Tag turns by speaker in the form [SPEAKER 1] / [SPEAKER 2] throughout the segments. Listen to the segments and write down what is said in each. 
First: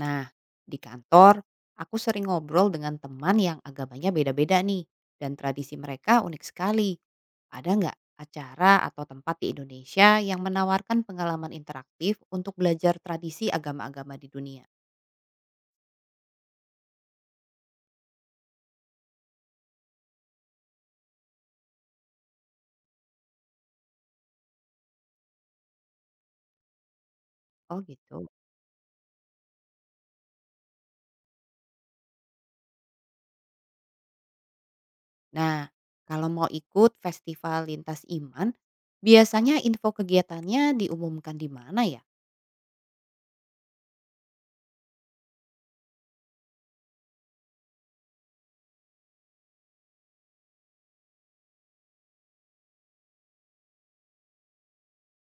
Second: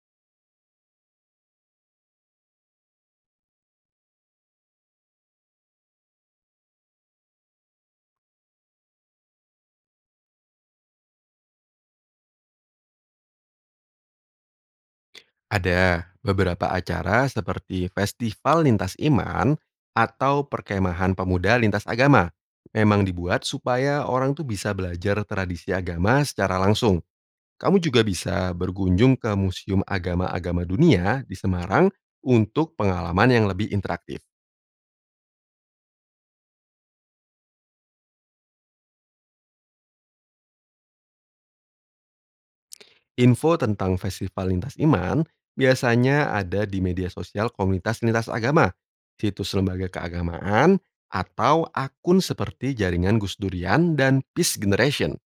[SPEAKER 1] Nah, di kantor, aku sering ngobrol dengan teman yang agamanya beda-beda nih, dan tradisi mereka unik sekali. Ada nggak acara atau tempat di Indonesia yang menawarkan pengalaman interaktif untuk belajar tradisi agama-agama di dunia?
[SPEAKER 2] Ada beberapa acara seperti festival lintas iman atau perkemahan pemuda lintas agama. Memang dibuat supaya orang tuh bisa belajar tradisi agama secara langsung. Kamu
[SPEAKER 1] Oh
[SPEAKER 2] juga
[SPEAKER 1] gitu.
[SPEAKER 2] bisa berkunjung ke Museum Agama-Agama Dunia di Semarang untuk pengalaman yang lebih interaktif.
[SPEAKER 1] Nah, kalau mau ikut festival lintas iman, biasanya info kegiatannya diumumkan di mana ya?
[SPEAKER 2] Info tentang festival lintas iman biasanya ada di media sosial komunitas lintas agama, situs lembaga keagamaan, atau akun seperti jaringan Gus Durian dan Peace Generation.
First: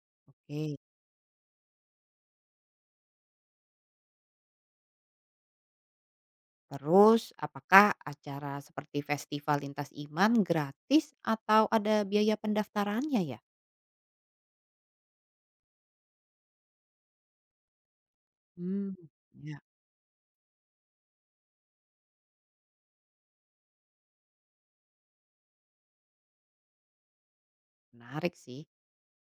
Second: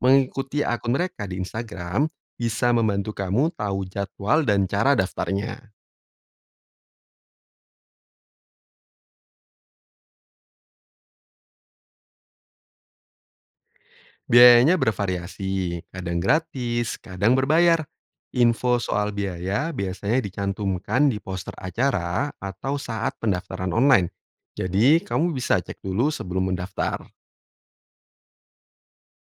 [SPEAKER 2] Mengikuti
[SPEAKER 1] Oke.
[SPEAKER 2] akun mereka di Instagram bisa membantu kamu tahu jadwal dan cara daftarnya.
[SPEAKER 1] Terus, apakah acara seperti festival lintas iman gratis atau ada biaya pendaftarannya ya?
[SPEAKER 2] Biayanya bervariasi, kadang gratis, kadang berbayar. Info
[SPEAKER 1] Hmm,
[SPEAKER 2] soal
[SPEAKER 1] ya,
[SPEAKER 2] biaya biasanya dicantumkan di poster acara atau saat pendaftaran online. Jadi, kamu bisa cek dulu sebelum mendaftar.
[SPEAKER 1] menarik sih.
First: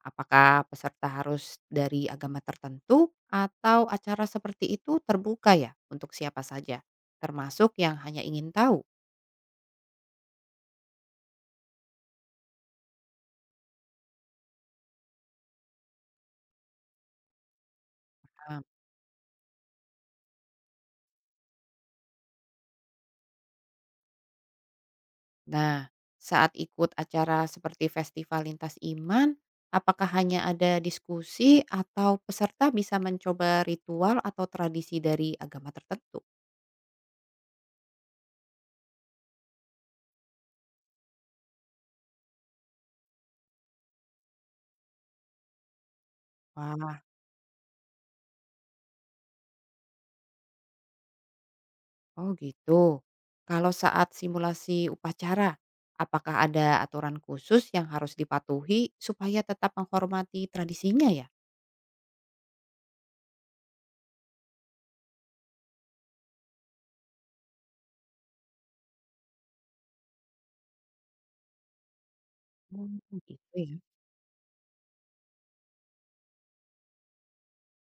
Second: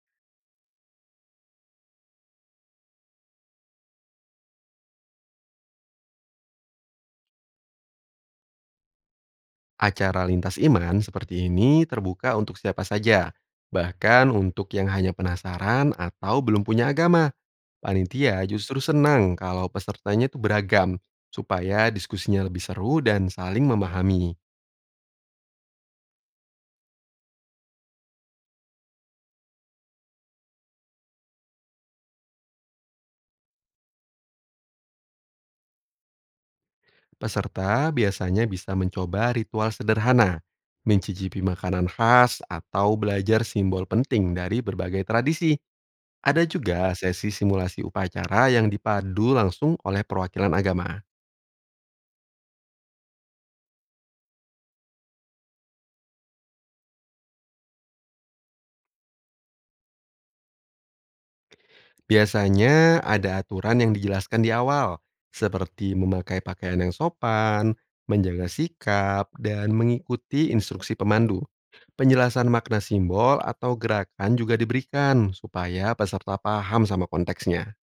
[SPEAKER 1] Apakah peserta harus dari agama tertentu atau acara seperti itu terbuka ya untuk siapa saja, termasuk yang hanya ingin tahu?
[SPEAKER 2] Acara lintas iman seperti ini terbuka untuk siapa saja, bahkan untuk yang hanya penasaran atau belum punya agama. Panitia
[SPEAKER 1] Ah.
[SPEAKER 2] justru senang kalau pesertanya itu beragam, supaya diskusinya lebih seru dan saling memahami.
[SPEAKER 1] Nah, saat ikut acara seperti festival lintas iman, apakah hanya ada diskusi atau peserta bisa mencoba ritual atau tradisi dari agama tertentu?
[SPEAKER 2] Peserta biasanya bisa mencoba ritual sederhana, mencicipi makanan khas, atau belajar simbol penting dari berbagai tradisi. Ada juga
[SPEAKER 1] Wah,
[SPEAKER 2] sesi simulasi upacara yang dipadu langsung oleh perwakilan agama.
[SPEAKER 1] oh gitu. Kalau saat simulasi upacara, apakah ada aturan khusus yang harus dipatuhi supaya tetap menghormati tradisinya ya?
[SPEAKER 2] Biasanya ada aturan yang dijelaskan di awal, seperti memakai pakaian yang sopan, menjaga sikap, dan mengikuti instruksi pemandu. Penjelasan makna
[SPEAKER 1] Hmm, gitu
[SPEAKER 2] simbol atau
[SPEAKER 1] ya.
[SPEAKER 2] gerakan juga diberikan supaya peserta paham sama konteksnya.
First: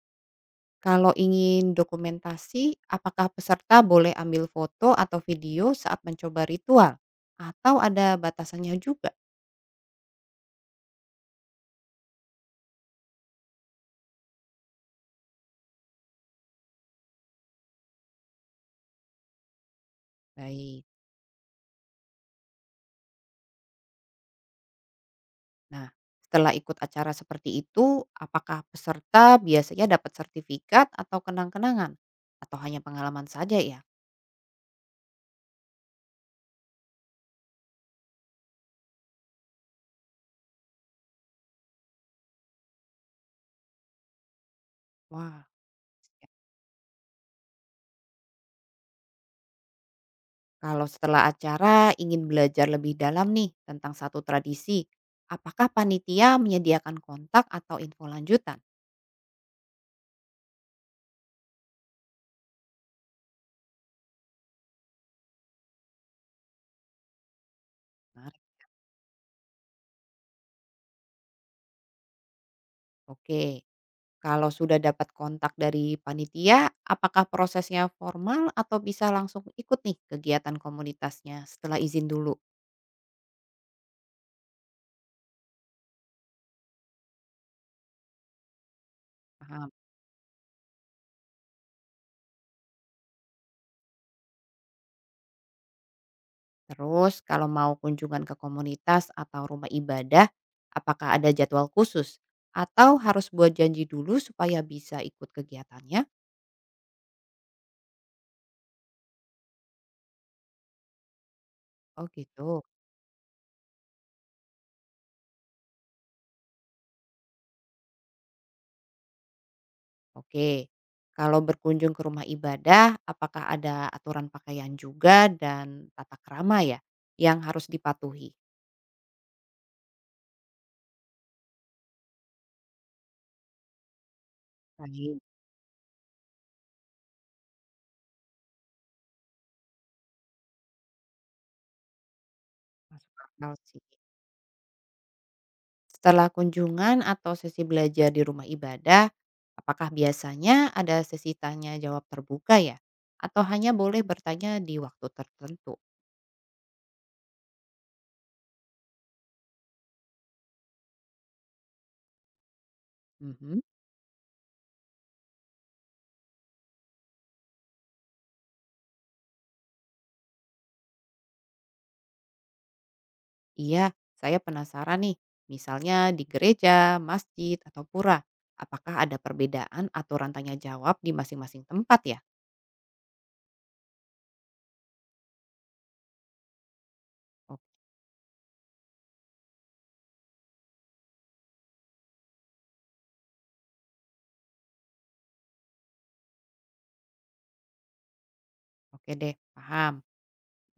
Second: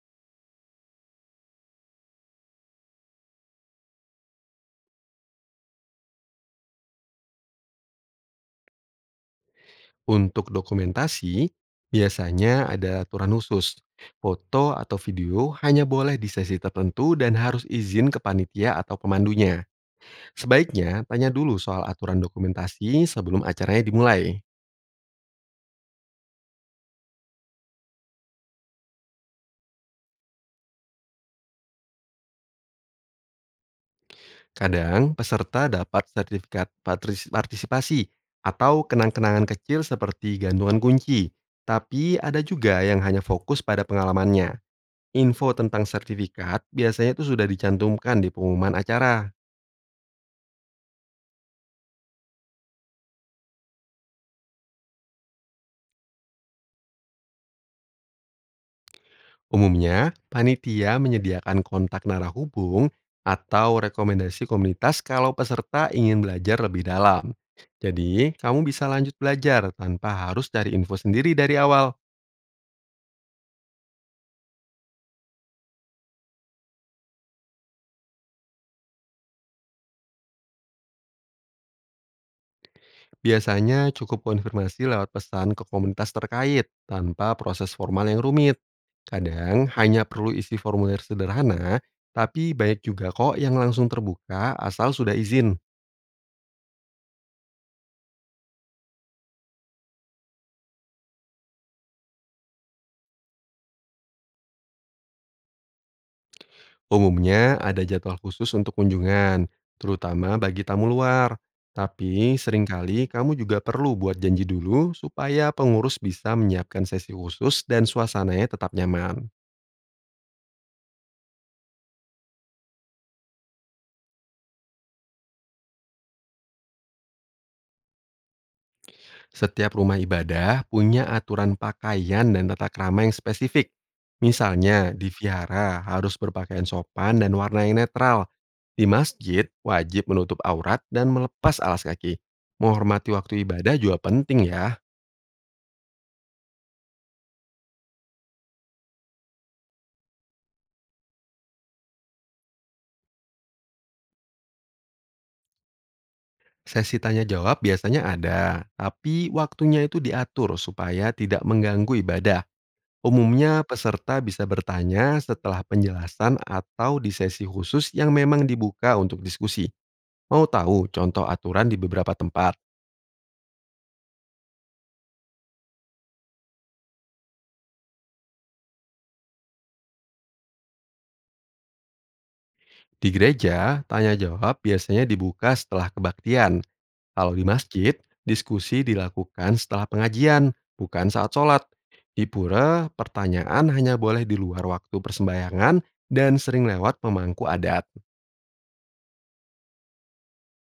[SPEAKER 1] Kalau ingin dokumentasi, apakah peserta boleh ambil foto atau video saat mencoba ritual? Atau ada batasannya juga?
[SPEAKER 2] Untuk dokumentasi, biasanya ada aturan khusus. Foto atau video hanya boleh di sesi tertentu dan harus izin ke panitia atau pemandunya.
[SPEAKER 1] Baik.
[SPEAKER 2] Sebaiknya tanya dulu soal aturan dokumentasi sebelum acaranya dimulai.
[SPEAKER 1] Nah, setelah ikut acara seperti itu, apakah peserta biasanya dapat sertifikat atau kenang-kenangan? Atau hanya pengalaman saja ya?
[SPEAKER 2] Kadang peserta dapat sertifikat partisipasi atau kenang-kenangan kecil seperti gantungan kunci. Tapi ada juga yang hanya fokus pada pengalamannya.
[SPEAKER 1] Wah.
[SPEAKER 2] Info tentang sertifikat biasanya itu sudah dicantumkan di pengumuman acara.
[SPEAKER 1] Kalau setelah acara ingin belajar lebih dalam nih tentang satu tradisi, apakah panitia menyediakan kontak atau info lanjutan?
[SPEAKER 2] Umumnya, panitia menyediakan kontak narahubung atau rekomendasi komunitas kalau peserta ingin belajar lebih dalam. Jadi,
[SPEAKER 1] Menarik.
[SPEAKER 2] kamu bisa lanjut belajar tanpa harus cari info sendiri dari awal.
[SPEAKER 1] Oke, kalau sudah dapat kontak dari panitia, apakah prosesnya formal atau bisa langsung ikut nih kegiatan komunitasnya setelah izin dulu?
[SPEAKER 2] Biasanya cukup konfirmasi lewat pesan ke komunitas terkait tanpa proses formal yang rumit. Kadang
[SPEAKER 1] Paham.
[SPEAKER 2] hanya perlu isi formulir sederhana, tapi banyak juga kok yang langsung terbuka asal sudah izin.
[SPEAKER 1] Terus kalau mau kunjungan ke komunitas atau rumah ibadah, apakah ada jadwal khusus? Atau harus buat janji dulu supaya bisa ikut kegiatannya?
[SPEAKER 2] Umumnya ada jadwal khusus untuk kunjungan, terutama bagi tamu luar.
[SPEAKER 1] Oh
[SPEAKER 2] Tapi
[SPEAKER 1] gitu.
[SPEAKER 2] seringkali kamu juga perlu buat janji dulu supaya pengurus bisa menyiapkan sesi khusus dan suasananya tetap nyaman.
[SPEAKER 1] Oke. Kalau berkunjung ke rumah ibadah, apakah ada aturan pakaian juga dan tata kerama ya yang harus dipatuhi?
[SPEAKER 2] Setiap rumah ibadah punya aturan pakaian dan tata krama yang spesifik. Misalnya di
[SPEAKER 1] Baik,
[SPEAKER 2] vihara harus berpakaian sopan dan warna yang netral. Di masjid wajib menutup aurat dan melepas alas kaki. Menghormati
[SPEAKER 1] masuk
[SPEAKER 2] waktu
[SPEAKER 1] akal
[SPEAKER 2] ibadah
[SPEAKER 1] sih.
[SPEAKER 2] juga penting ya.
[SPEAKER 1] Setelah kunjungan atau sesi belajar di rumah ibadah, apakah biasanya ada sesi tanya jawab terbuka ya? Atau hanya boleh bertanya di waktu tertentu?
[SPEAKER 2] Sesi tanya jawab biasanya ada, tapi waktunya itu diatur supaya tidak mengganggu ibadah.
[SPEAKER 1] Mhm.
[SPEAKER 2] Umumnya peserta bisa bertanya setelah penjelasan atau di sesi khusus yang memang dibuka untuk diskusi. Mau tahu contoh aturan di beberapa tempat?
[SPEAKER 1] Iya, saya penasaran nih. Misalnya di gereja, masjid, atau pura. Apakah ada perbedaan aturan tanya jawab di masing-masing tempat ya?
[SPEAKER 2] Di gereja, tanya jawab biasanya dibuka setelah kebaktian. Kalau di
[SPEAKER 1] Ok,
[SPEAKER 2] masjid, diskusi dilakukan setelah pengajian, bukan saat sholat. Di pura, pertanyaan hanya boleh di luar waktu persembahyangan dan sering lewat pemangku adat.
[SPEAKER 1] oke deh, paham.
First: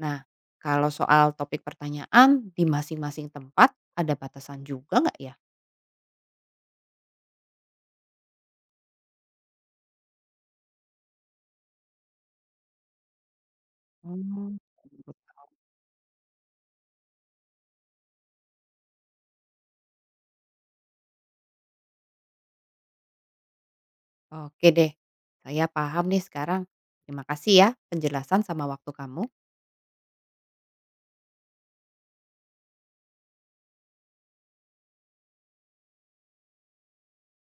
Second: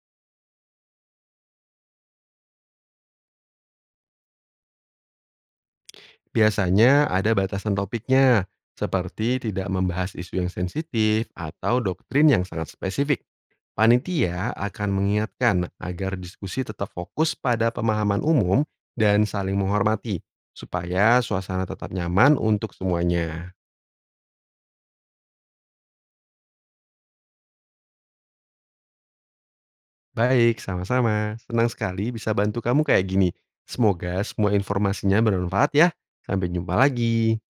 [SPEAKER 1] Nah, kalau soal topik pertanyaan di masing-masing tempat ada batasan juga nggak ya?
[SPEAKER 2] Biasanya ada batasan topiknya, seperti tidak membahas isu yang sensitif atau doktrin yang sangat spesifik. Panitia
[SPEAKER 1] Oh,
[SPEAKER 2] akan mengingatkan agar diskusi tetap fokus pada pemahaman umum dan saling menghormati, supaya suasana tetap nyaman untuk semuanya.
[SPEAKER 1] oke deh. Saya paham nih sekarang. Terima kasih ya penjelasan sama waktu kamu.
[SPEAKER 2] Baik, sama-sama. Senang sekali bisa bantu kamu kayak gini. Semoga semua informasinya bermanfaat ya. Sampai jumpa lagi.